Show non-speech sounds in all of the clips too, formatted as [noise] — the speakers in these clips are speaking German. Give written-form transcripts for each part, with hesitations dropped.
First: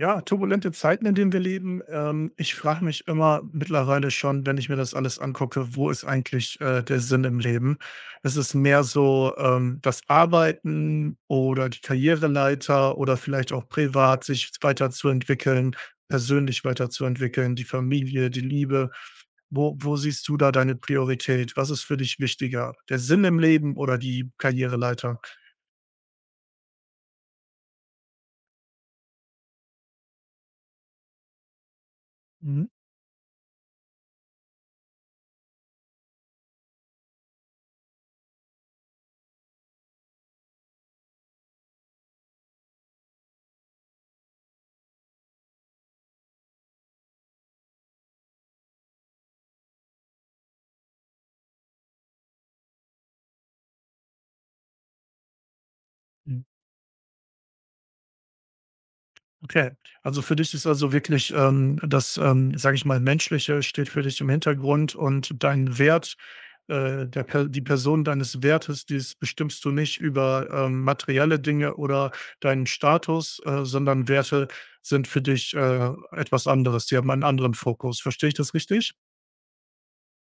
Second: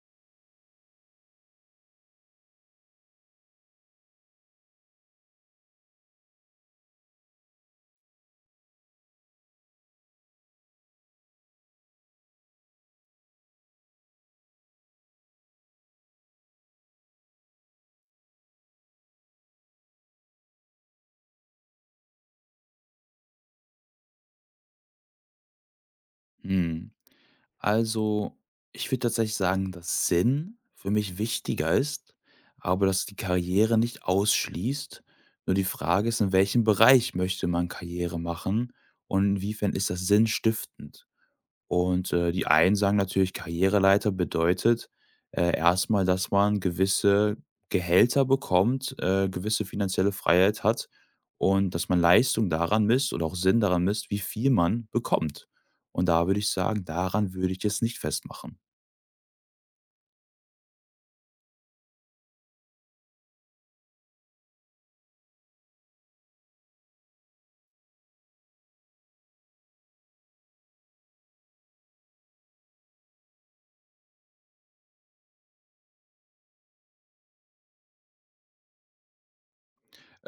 Ja, turbulente Zeiten, in denen wir leben. Ich frage mich immer mittlerweile schon, wenn ich mir das alles angucke, wo ist eigentlich der Sinn im Leben? Es ist mehr so das Arbeiten oder die Karriereleiter oder vielleicht auch privat sich weiterzuentwickeln, persönlich weiterzuentwickeln, die Familie, die Liebe. Wo siehst du da deine Priorität? Was ist für dich wichtiger? Der Sinn im Leben oder die Karriereleiter? Hm. Also, ich würde tatsächlich sagen, dass Sinn für mich wichtiger ist, Mhm. aber dass die Karriere nicht ausschließt. Nur die Frage ist, in welchem Bereich möchte man Karriere machen und inwiefern ist das sinnstiftend? Und, die einen sagen natürlich, Karriereleiter bedeutet, erst dass man gewisse Gehälter bekommt, gewisse finanzielle Freiheit hat und dass man Leistung daran misst oder auch Sinn daran misst, wie viel man bekommt. Und da würde ich sagen, daran würde ich es nicht festmachen. Okay. Also für dich ist also wirklich, das, sage ich mal, Menschliche steht für dich im Hintergrund und dein Wert, der Per die Person deines Wertes, dies bestimmst du nicht über, materielle Dinge oder deinen Status, sondern Werte sind für dich, etwas anderes. Die haben einen anderen Fokus. Verstehe ich das richtig?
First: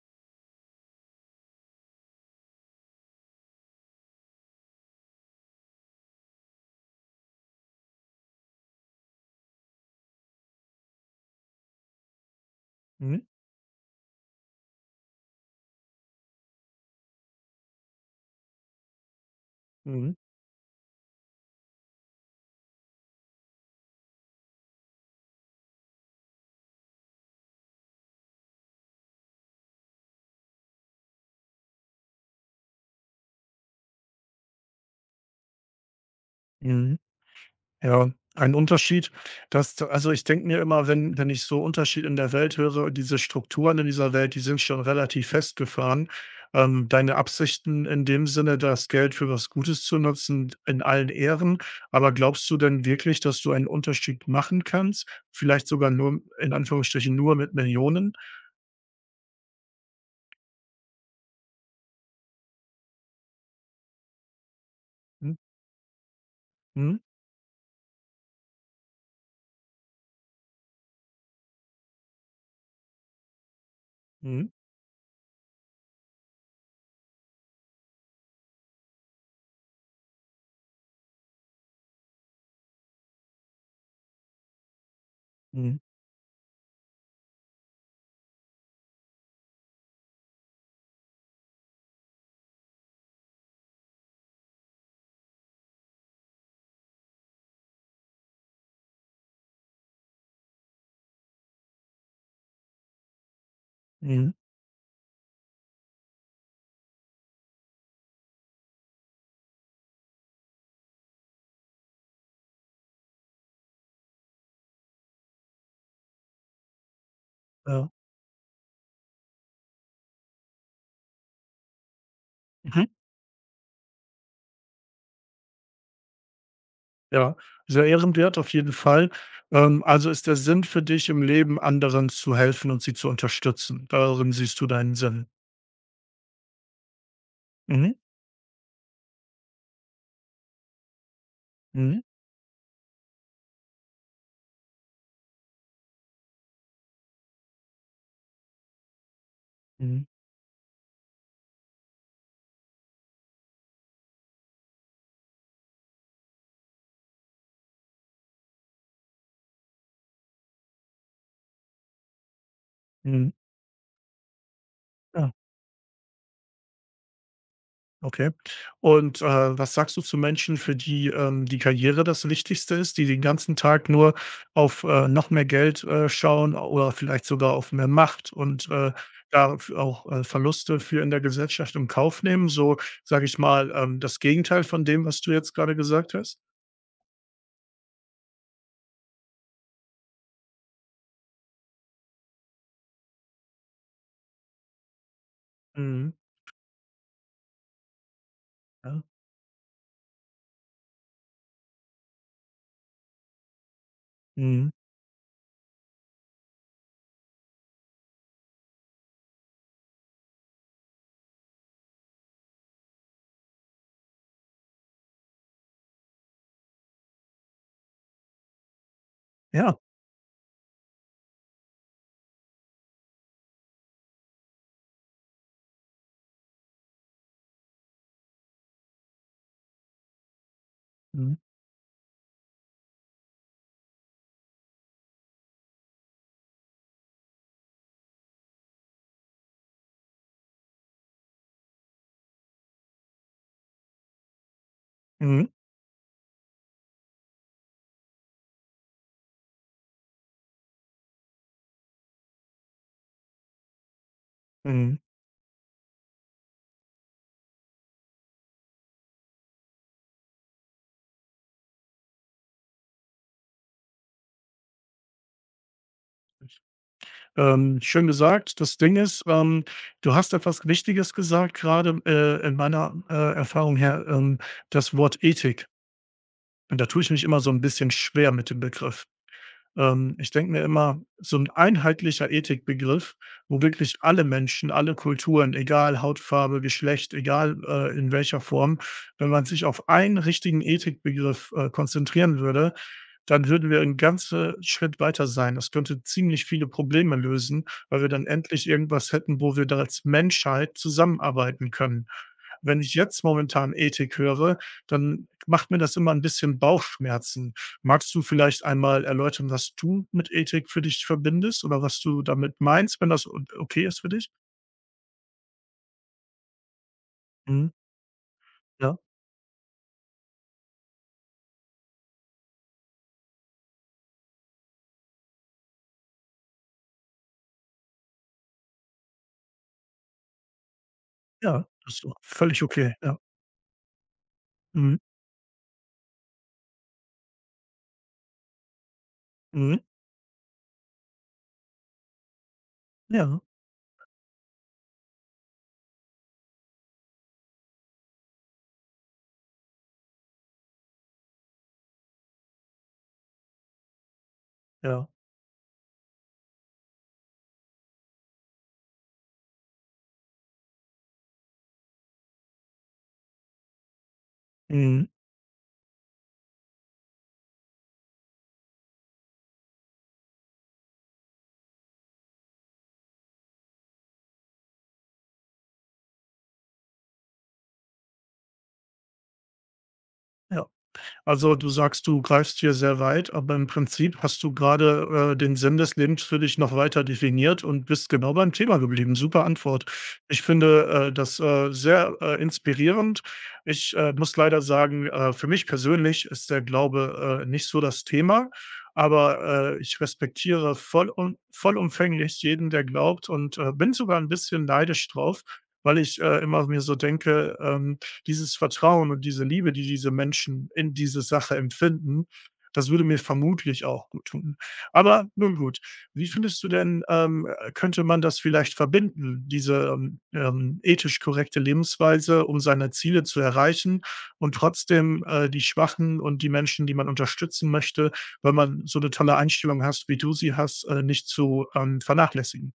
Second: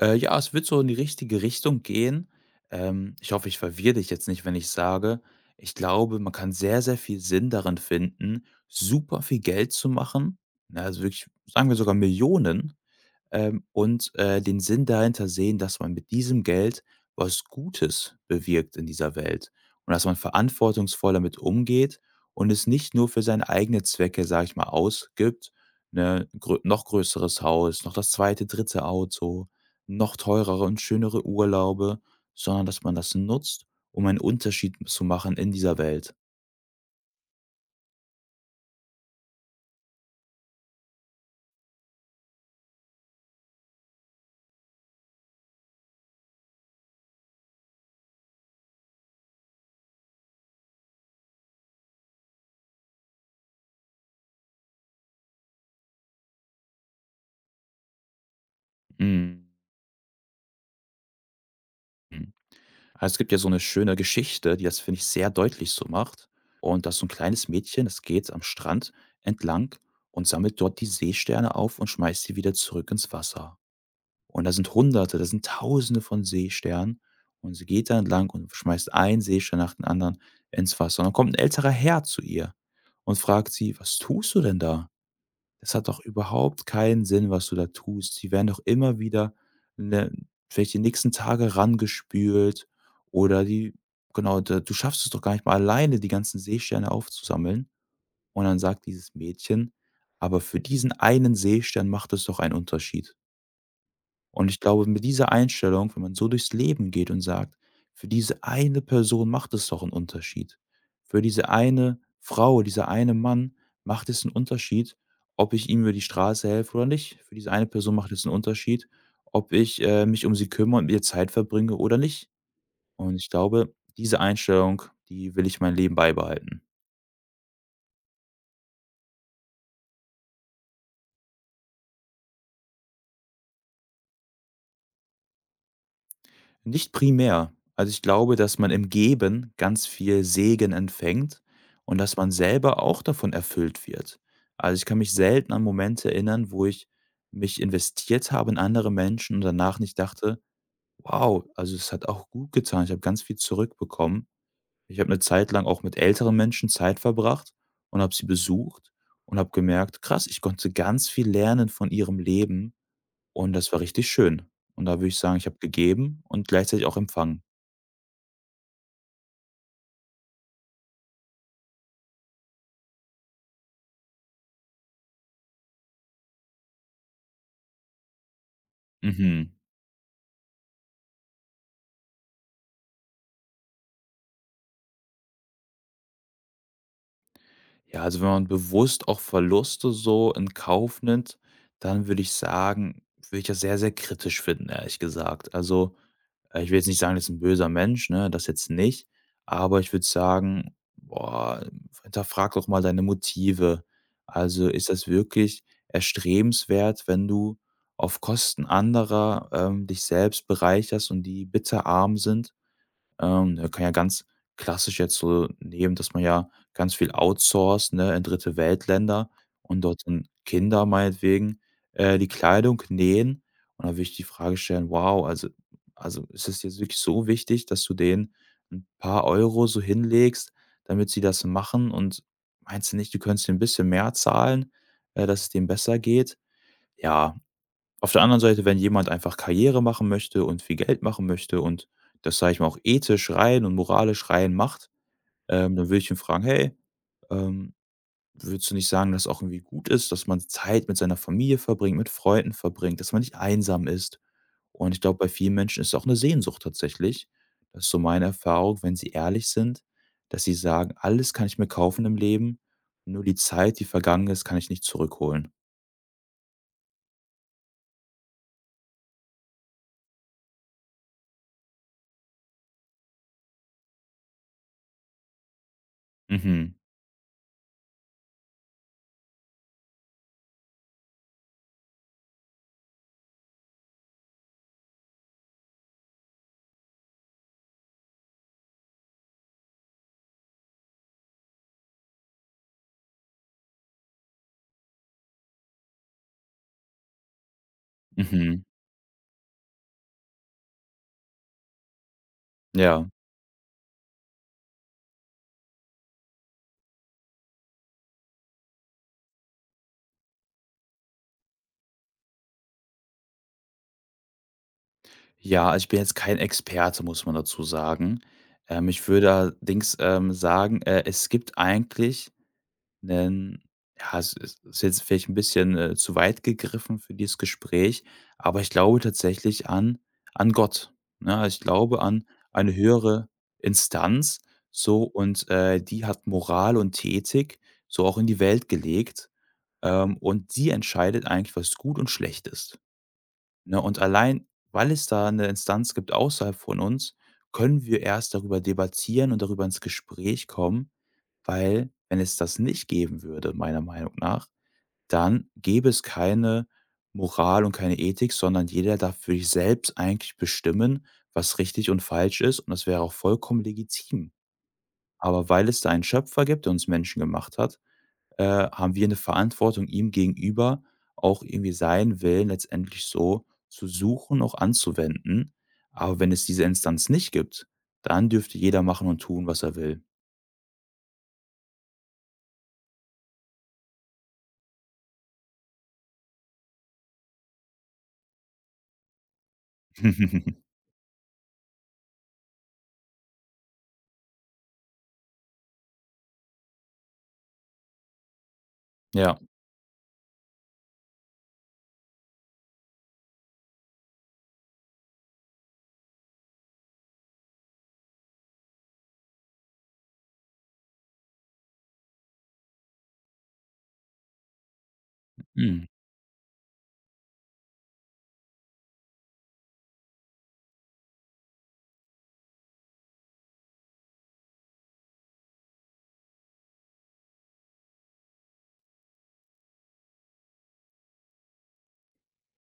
Ja, es wird so in die richtige Richtung gehen. Ich hoffe, ich verwirre dich jetzt nicht, wenn ich sage, ich glaube, man kann sehr, sehr viel Sinn darin finden, super viel Geld zu machen. Ne, also wirklich, sagen wir sogar Millionen, Mhm. Und, den Sinn dahinter sehen, dass man mit diesem Geld was Gutes bewirkt in dieser Welt und dass Mhm. man verantwortungsvoll damit umgeht und es nicht nur für seine eigenen Zwecke, sage ich mal, ausgibt, ne, grö noch größeres Haus, noch das zweite, dritte Auto, noch teurere und schönere Urlaube, sondern dass man das nutzt, um einen Unterschied zu machen in dieser Welt. Mhm. Ja, ein Unterschied, dass also, ich denke mir immer, wenn ich so Unterschied in der Welt höre, diese Strukturen in dieser Welt, die sind schon relativ festgefahren. Deine Absichten in dem Sinne, das Geld für was Gutes zu nutzen, in allen Ehren. Aber glaubst du denn wirklich, dass du einen Unterschied machen kannst? Vielleicht sogar nur in Anführungsstrichen nur mit Millionen? Mhm. Also, es gibt ja so eine schöne Geschichte, die das, finde ich, sehr Mhm, deutlich so macht. Und das mhm, ist so ein kleines Mädchen, das geht am Strand entlang und sammelt dort die Seesterne auf und schmeißt sie wieder zurück ins Wasser. Und mhm, da sind Hunderte, da sind Tausende von Seesternen und sie geht da entlang und schmeißt einen Seestern nach dem anderen ins Wasser. Und dann kommt ein älterer Herr zu ihr und fragt sie: „Was tust du denn da? Das mhm, hat doch überhaupt keinen Sinn, was du da tust. Die werden doch immer wieder, ne, vielleicht die nächsten Tage rangespült oder die genau, da du schaffst es doch gar nicht mal alleine, die ganzen Seesterne aufzusammeln.“ Und dann sagt dieses Mädchen: „Aber für diesen einen Seestern macht es doch einen Unterschied.“ mhm, Und ich glaube, mit dieser Einstellung, wenn man so durchs Leben geht und sagt: „Für diese eine Person macht es doch einen Unterschied. Für diese eine Frau, dieser eine Mann macht es einen Unterschied, ob ich ihm über die Straße helfe oder nicht. Für diese eine ja. Person macht es einen Unterschied, ob ich, mich um sie kümmere und mit ihr Zeit verbringe oder nicht.“ Und ich glaube, diese Einstellung, die will ich mein Leben beibehalten. Ja, sehr ehrenwert auf jeden Fall. Also ist der Sinn für dich im Leben, anderen zu helfen und sie zu unterstützen. Darin siehst du deinen Sinn. Nicht primär. Also, Mhm. ich glaube, dass man im Geben ganz viel Segen empfängt und Mhm. dass man selber auch davon erfüllt wird. Also, ich kann mich selten an Momente erinnern, wo ich mich investiert habe in andere Menschen und danach nicht Mhm. dachte: „Wow, also, es hat auch gut getan. Ich habe ganz viel zurückbekommen.“ Ich habe eine Zeit lang auch mit älteren Menschen Zeit verbracht und habe sie besucht und habe gemerkt: „Krass, ich konnte ganz viel lernen von ihrem Leben.“ Mhm. Und das war richtig schön. Und da würde ich sagen, ich habe gegeben und gleichzeitig auch empfangen. Okay. Und, was sagst du zu Menschen, für die, die Karriere das Wichtigste ist, die den ganzen Tag nur auf, noch mehr Geld, schauen oder vielleicht sogar auf mehr Macht und, Mhm. Verluste für in der Gesellschaft in Kauf nehmen, so, sage ich mal, das Gegenteil von dem, was du jetzt gerade gesagt hast? Ja, also wenn man bewusst auch Verluste so in Kauf nimmt, dann würde ich sagen, würde ich das sehr, sehr kritisch finden, ehrlich gesagt. Also, Mhm. Ich will jetzt nicht sagen, das ist ein böser Mensch, ne, das jetzt Ja. nicht, aber ich würde sagen, boah, hinterfrag doch mal deine Motive. Also, Mhm. ist das wirklich erstrebenswert, wenn du auf Kosten anderer dich selbst bereicherst und die bitterarm sind? Man kann ja ganz klassisch jetzt so nehmen, dass man ja ganz viel outsourced, ne, in Dritte Weltländer Ja. und dort dann Kinder meinetwegen, die Kleidung nähen. Und da würde ich die Frage stellen: „Wow, also ist es jetzt wirklich so wichtig, dass du denen ein paar Euro so hinlegst, damit sie Mhm. das machen und meinst du nicht, du könntest denen 'n bisschen mehr zahlen, dass es denen besser geht?“ Ja. Auf der anderen Seite, wenn jemand einfach Karriere machen möchte und viel Geld machen möchte und das, sage ich mal, auch ethisch rein und moralisch rein macht, Mhm. Dann würde ich ihn fragen: „Hey, ähm, würdest du nicht sagen, dass es auch irgendwie gut ist, dass man Zeit mit seiner Familie verbringt, mit Freunden verbringt, dass man nicht einsam ist?“ Und Mhm. ich glaube, bei vielen Menschen ist es auch eine Sehnsucht tatsächlich. Das ist so meine Erfahrung, wenn sie ehrlich sind, dass sie sagen: „Alles kann ich mir kaufen im Leben, nur die Zeit, die vergangen ist, kann ich nicht zurückholen.“ Schön gesagt. Das Ding ist, du hast etwas Wichtiges gesagt, gerade, in meiner, Erfahrung her, das Wort Ethik. Mhm, Und da tue ich mich immer so ein bisschen schwer mit dem Begriff. Ich denke mir immer, so ein einheitlicher Ethikbegriff, wo wirklich alle Menschen, alle Kulturen, egal Hautfarbe, Geschlecht, egal, in welcher Form wenn man sich auf einen richtigen Ethikbegriff, konzentrieren würde, dann würden wir einen ganzen Schritt weiter sein. Das könnte ziemlich viele Probleme lösen, weil wir dann mhm, endlich irgendwas hätten, wo wir da als Menschheit zusammenarbeiten können. Wenn ich ja. jetzt momentan Ethik höre, dann macht mir das immer ein bisschen Bauchschmerzen. Magst du vielleicht einmal erläutern, was du mit Ethik für dich verbindest oder was du damit meinst, wenn das o okay ist für dich? Ja, also ich bin jetzt kein Experte, muss man dazu Mhm, sagen. Ja, Ich würde allerdings, sagen, es gibt eigentlich 'nen ja, es ist jetzt vielleicht ein bisschen, zu weit gegriffen für dieses Gespräch, aber ich glaube tatsächlich an Gott, ne? Ja, Also ich ja, glaube ist doch an völlig eine okay, ja. höhere Instanz Mhm, so und, die hat Moral und Ethik so auch in die Welt gelegt, mhm, und die entscheidet eigentlich, was gut und schlecht ist. ja, Ne, und allein, weil es da eine Instanz gibt außerhalb von uns, können wir erst darüber debattieren und darüber ins Gespräch kommen, weil wenn es das nicht geben würde, meiner Meinung nach, ja, dann gäbe es keine Moral und keine Ethik, sondern jeder darf für sich selbst eigentlich bestimmen, was richtig und falsch ist, und das wäre auch vollkommen legitim. mhm, Aber weil es da einen Schöpfer gibt, der uns Menschen gemacht hat haben wir eine Verantwortung ihm gegenüber, auch irgendwie seinen Willen letztendlich so zu suchen, auch anzuwenden. Aber wenn es diese Instanz nicht gibt, dann dürfte jeder machen und tun, was er will. ja. Also, du sagst, du greifst hier sehr weit, aber im Prinzip hast du gerade, den Sinn des Lebens für dich noch weiter definiert und bist genau beim Thema geblieben. Super Antwort. Ich [laughs] finde, das, sehr, inspirierend. Ich, muss leider sagen, für mich persönlich ist der Glaube, nicht so das Thema, Ja. aber, ich respektiere vollumfänglich jeden, der glaubt und, bin sogar ein bisschen neidisch drauf, weil ich, immer mir so denke, dieses Vertrauen und diese Liebe, die diese Menschen in diese Sache empfinden, das würde mir vermutlich auch gut tun. Aber nun gut, Mhm. wie findest du denn, könnte man das vielleicht verbinden, diese ethisch korrekte Lebensweise, um seine Ziele zu erreichen und trotzdem die Schwachen und die Menschen, die man unterstützen möchte, wenn man so eine tolle Einstellung hast, wie du sie hast, nicht zu, vernachlässigen?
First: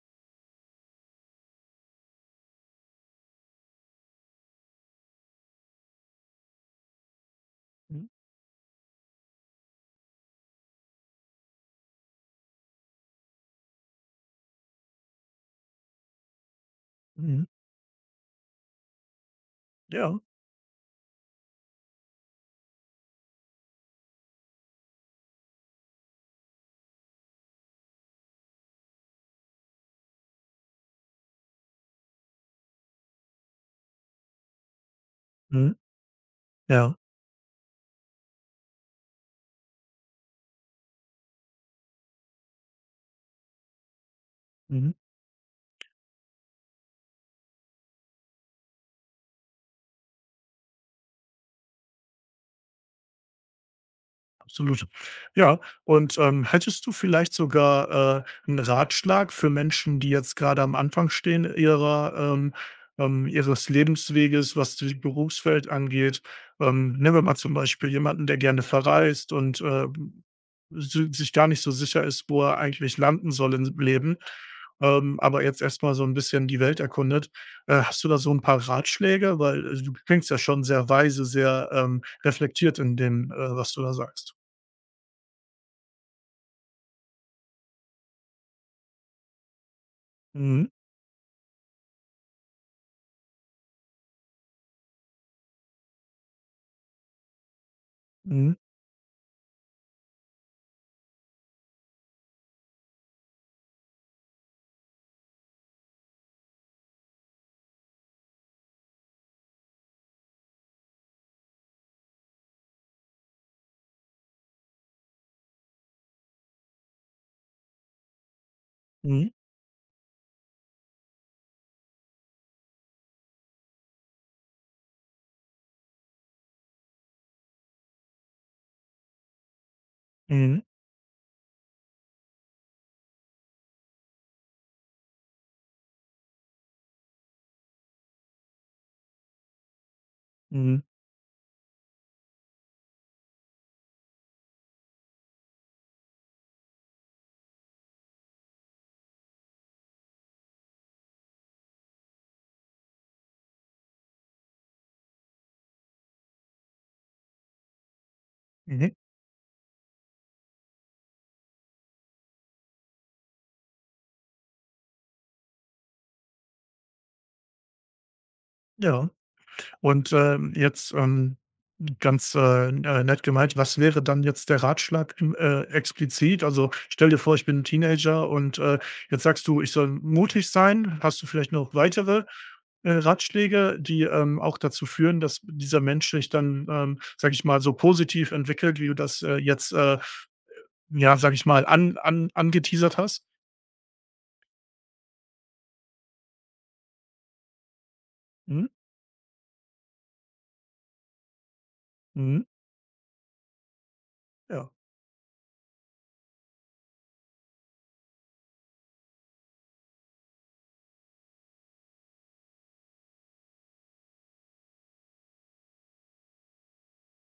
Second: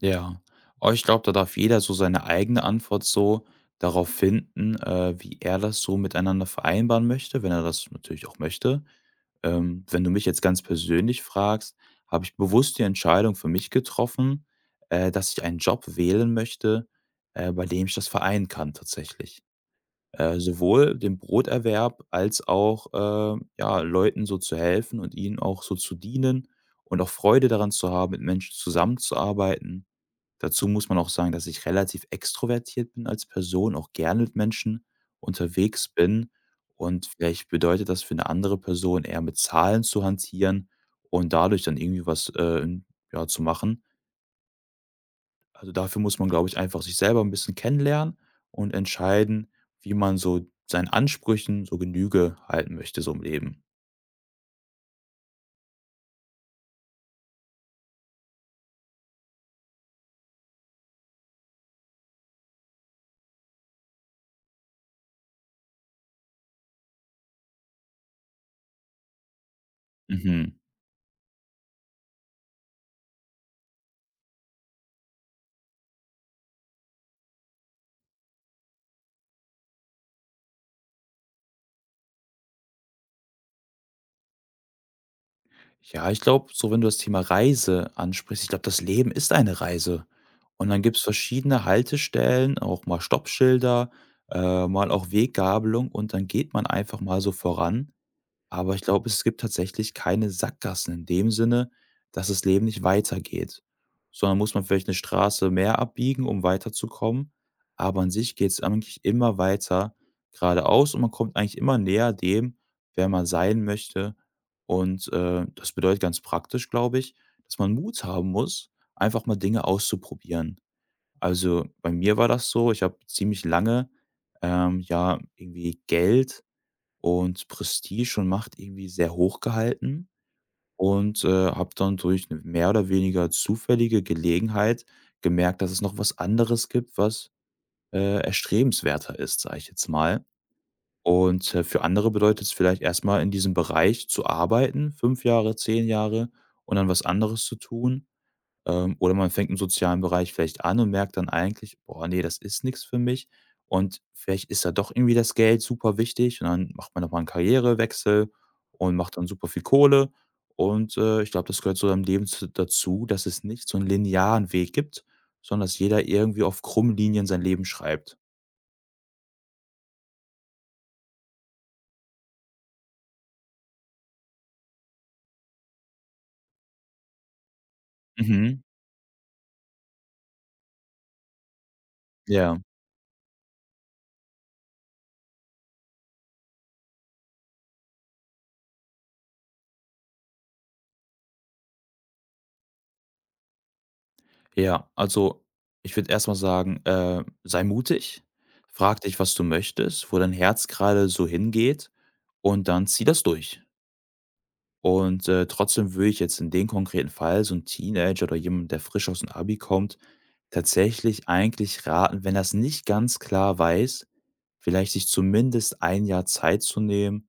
Ja. Aber ich glaube, da darf jeder so seine eigene Antwort so darauf finden, wie er das so miteinander vereinbaren möchte, wenn er das Mhm, natürlich auch möchte. Wenn du mich jetzt ganz persönlich fragst, habe ich bewusst die Entscheidung für mich getroffen, dass ich einen Job wählen möchte, mhm. Bei dem ich das vereinen kann tatsächlich. Ja. Sowohl den Broterwerb als auch ja, Leuten so zu helfen und ihnen auch so zu dienen und auch Freude daran zu haben, mit Menschen zusammenzuarbeiten. Dazu muss man auch sagen, dass ich relativ extrovertiert bin als Person, auch gerne mit Menschen Mhm, unterwegs bin. ja. Und vielleicht bedeutet das für eine andere Person eher mit Zahlen zu hantieren und dadurch dann irgendwie was, ja, zu machen. Mhm. Also, dafür muss man, glaube ich, einfach sich selber ein bisschen kennenlernen und entscheiden, wie man so seinen Ansprüchen so Genüge halten möchte so im Leben. Absolut. Ja, und, hättest du vielleicht sogar, 'n Ratschlag für Menschen, die jetzt gerade am Anfang stehen ihrer ihres Lebensweges, was das Berufsfeld angeht? Nehmen wir mal zum Beispiel jemanden, der gerne verreist und, Mhm. si sich gar nicht so sicher ist, wo er eigentlich landen soll im Leben, aber jetzt erst mal so ein bisschen die Welt erkundet. Hast du da so ein paar Ratschläge? Weil, du klingst ja schon sehr weise, sehr, reflektiert in dem, was du da sagst. Ja, ich glaube, so wenn du das Thema Reise ansprichst, ich glaube, das Leben ist eine Reise. Mhm, Und dann gibt's verschiedene Haltestellen, auch mal Stoppschilder, mal auch Weggabelung und dann geht man einfach mal so voran. mhm, Aber ich glaube, es gibt tatsächlich keine Sackgassen in dem Sinne, dass das Leben nicht weitergeht, sondern muss man vielleicht eine Straße mehr abbiegen, um weiterzukommen. Aber an sich geht es eigentlich immer weiter geradeaus und man kommt eigentlich immer näher dem, wer man sein möchte. Und, das bedeutet ganz praktisch, glaube ich, dass man Mut haben muss, einfach mhm, mal Dinge auszuprobieren. Also, bei mir war das so, ich habe ziemlich lange, ja, irgendwie Geld und Prestige und Macht irgendwie sehr hoch gehalten mhm, und, habe dann durch eine mehr oder weniger zufällige Gelegenheit gemerkt, dass es noch was anderes gibt, was, erstrebenswerter ist, sage ich jetzt mal. mhm, Und, für andere bedeutet es vielleicht erstmal in diesem Bereich zu arbeiten, 5 Jahre, 10 Jahre und dann was anderes zu tun. Oder man fängt im sozialen Bereich vielleicht an und merkt dann eigentlich: „Boah, nee, das ist nichts für mich.“ Und vielleicht ist da doch irgendwie das Geld super wichtig und dann macht man noch mal 'n Karrierewechsel mhm, und macht dann super viel Kohle. Und, ich glaube, das gehört zu deinem Leben z dazu, dass es nicht so einen linearen Weg gibt, sondern dass jeder irgendwie auf krummen Linien sein Leben schreibt. ja. Und, jetzt, ganz, nett gemeint, was wäre dann jetzt der Ratschlag explizit? Also, stell dir vor, ich bin 'n Teenager und, Mhm. Jetzt sagst du, ich soll mutig sein. Hast du vielleicht noch weitere, Ja. Ratschläge, die, auch dazu führen, dass dieser Mensch sich dann, sage ich mal, so positiv entwickelt, wie du das, jetzt, ja, sage ich mal, an an angeteasert hast? Ja, also ich würde erstmal sagen, sei mutig, Mhm, frag dich, was du möchtest, wo dein Herz gerade so hingeht mhm, und dann zieh das durch. ja. Und, trotzdem würde ich jetzt in dem konkreten Fall so ein Teenager oder jemand, der frisch aus dem Abi kommt, tatsächlich eigentlich raten, wenn er's nicht ganz klar weiß, vielleicht sich zumindest ein Jahr Zeit zu nehmen,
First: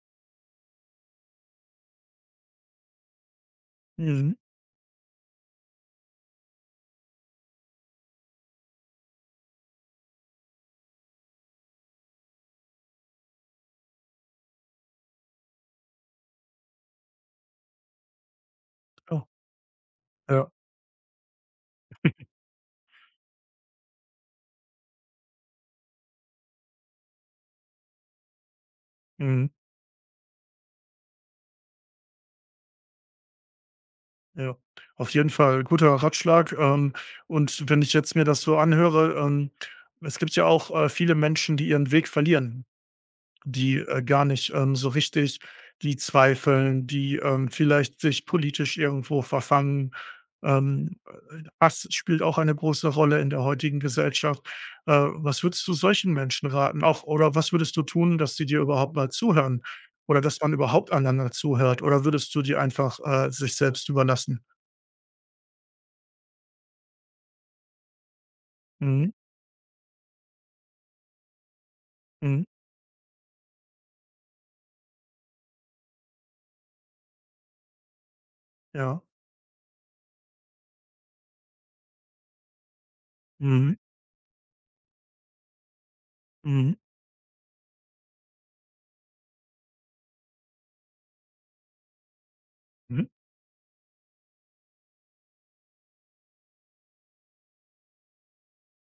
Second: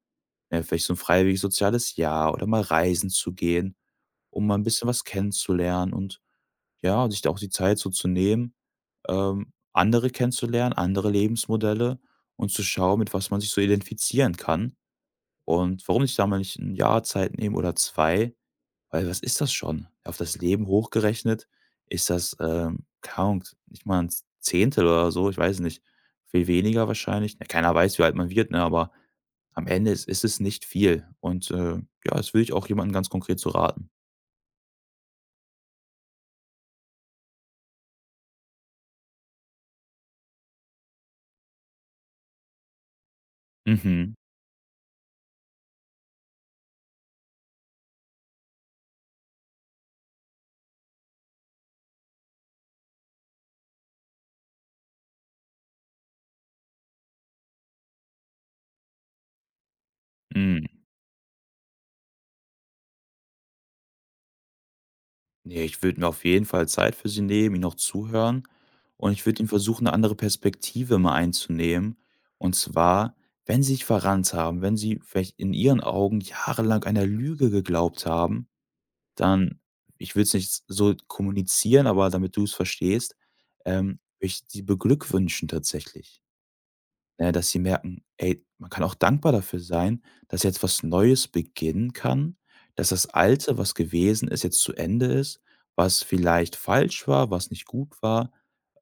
vielleicht so ein freiwilliges soziales Jahr oder mal reisen zu gehen Mhm, um mal ein bisschen was kennenzulernen und, ja, sich da auch die Zeit so zu nehmen, andere kennenzulernen, andere Lebensmodelle und zu schauen, mit was man sich so identifizieren kann. Und warum nicht da mal nicht ein Jahr Zeit nehmen oder zwei, weil was ja. ist das schon? Auf das Ja. Leben hochgerechnet ist das, keine Ahnung, nicht mal ein Zehntel oder so, ich weiß nicht, viel weniger wahrscheinlich. Na, keiner weiß, wie alt man wird, ne, aber Mhm, am Ende ist es nicht viel und, ja, das würde ich auch jemandem ganz konkret so raten. ja. Auf jeden Fall guter Ratschlag, und wenn ich jetzt mir das so anhöre, es gibt ja auch, viele Menschen, die ihren Weg verlieren, die, Mhm. gar nicht, so richtig die zweifeln, die, vielleicht sich politisch irgendwo verfangen. Ähm, Hass spielt auch eine große Rolle in der heutigen Gesellschaft. Was würdest du solchen Menschen raten? Auch oder was würdest du tun, dass sie dir überhaupt mal zuhören oder dass man Hm, überhaupt einander zuhört? Oder würdest du die einfach, sich selbst überlassen? ne, ich würde mir auf jeden Fall Zeit für sie nehmen, ihnen auch zuhören und Mhm, ich würde ihnen versuchen, eine andere Perspektive mal einzunehmen. mhm, Und zwar, wenn sie sich verrannt haben, wenn sie vielleicht in ihren Augen jahrelang einer Lüge geglaubt haben, ja. dann ich würde es nicht so kommunizieren, aber damit du es verstehst, Mhm, würde ich sie beglückwünschen tatsächlich. mhm, Ne, dass sie merken: „Ey, man kann auch dankbar dafür sein, dass jetzt was Neues beginnen kann, dass das mhm, Alte, was gewesen ist, jetzt zu Ende ist, was vielleicht falsch war, was nicht gut war,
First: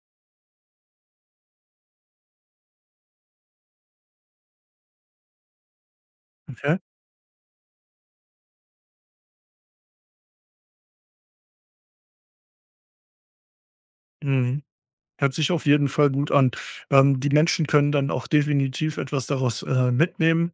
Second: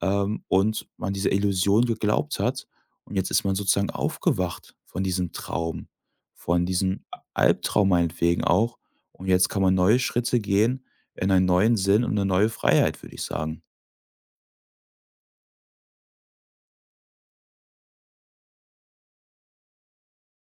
und man dieser Illusion geglaubt hat. Und jetzt ist man sozusagen aufgewacht von diesem Traum, von okay. diesem Albtraum meinetwegen auch. Und jetzt kann man neue Schritte gehen in einen neuen Sinn und eine neue Freiheit“, würde ich sagen. Mhm. Hört sich auf jeden Fall gut an. Die Menschen können dann auch definitiv etwas daraus, mitnehmen.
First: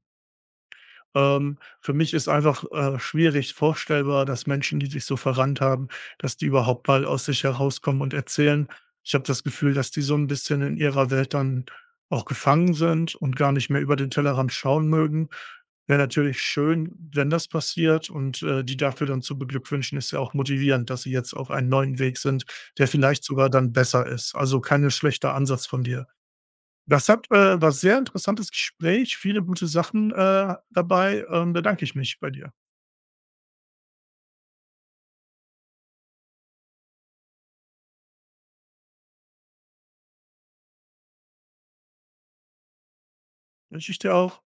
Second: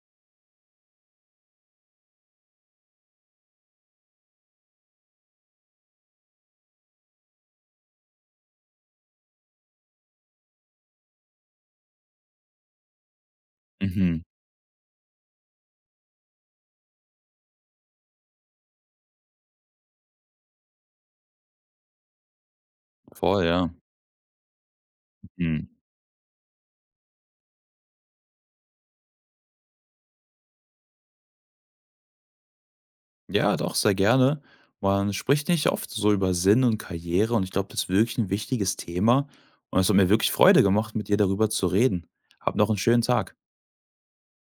Für mich ist einfach, schwierig vorstellbar, dass Menschen, die sich so verrannt haben, dass die überhaupt mal aus sich herauskommen und erzählen. Ich habe das Gefühl, dass die so ein bisschen in ihrer Welt dann auch gefangen sind und gar nicht mehr über den Mhm. Tellerrand schauen mögen. Wäre natürlich schön, wenn das passiert und, die dafür dann zu beglückwünschen, ist ja auch motivierend, dass sie jetzt auf einen neuen Weg sind, der vielleicht Voll, sogar ja. dann besser ist. Also, kein schlechter Ansatz Mhm. von dir. Das hat, war sehr interessantes Gespräch, viele gute Sachen, dabei, bedanke ich mich bei dir. Ja, doch, sehr gerne. Man spricht nicht oft so über Sinn und Karriere und ich glaube, das ist wirklich ein wichtiges Thema. Und es hat mir wirklich Freude gemacht, mit dir darüber zu reden. Hab noch einen schönen Tag. Wünsche ich dir auch.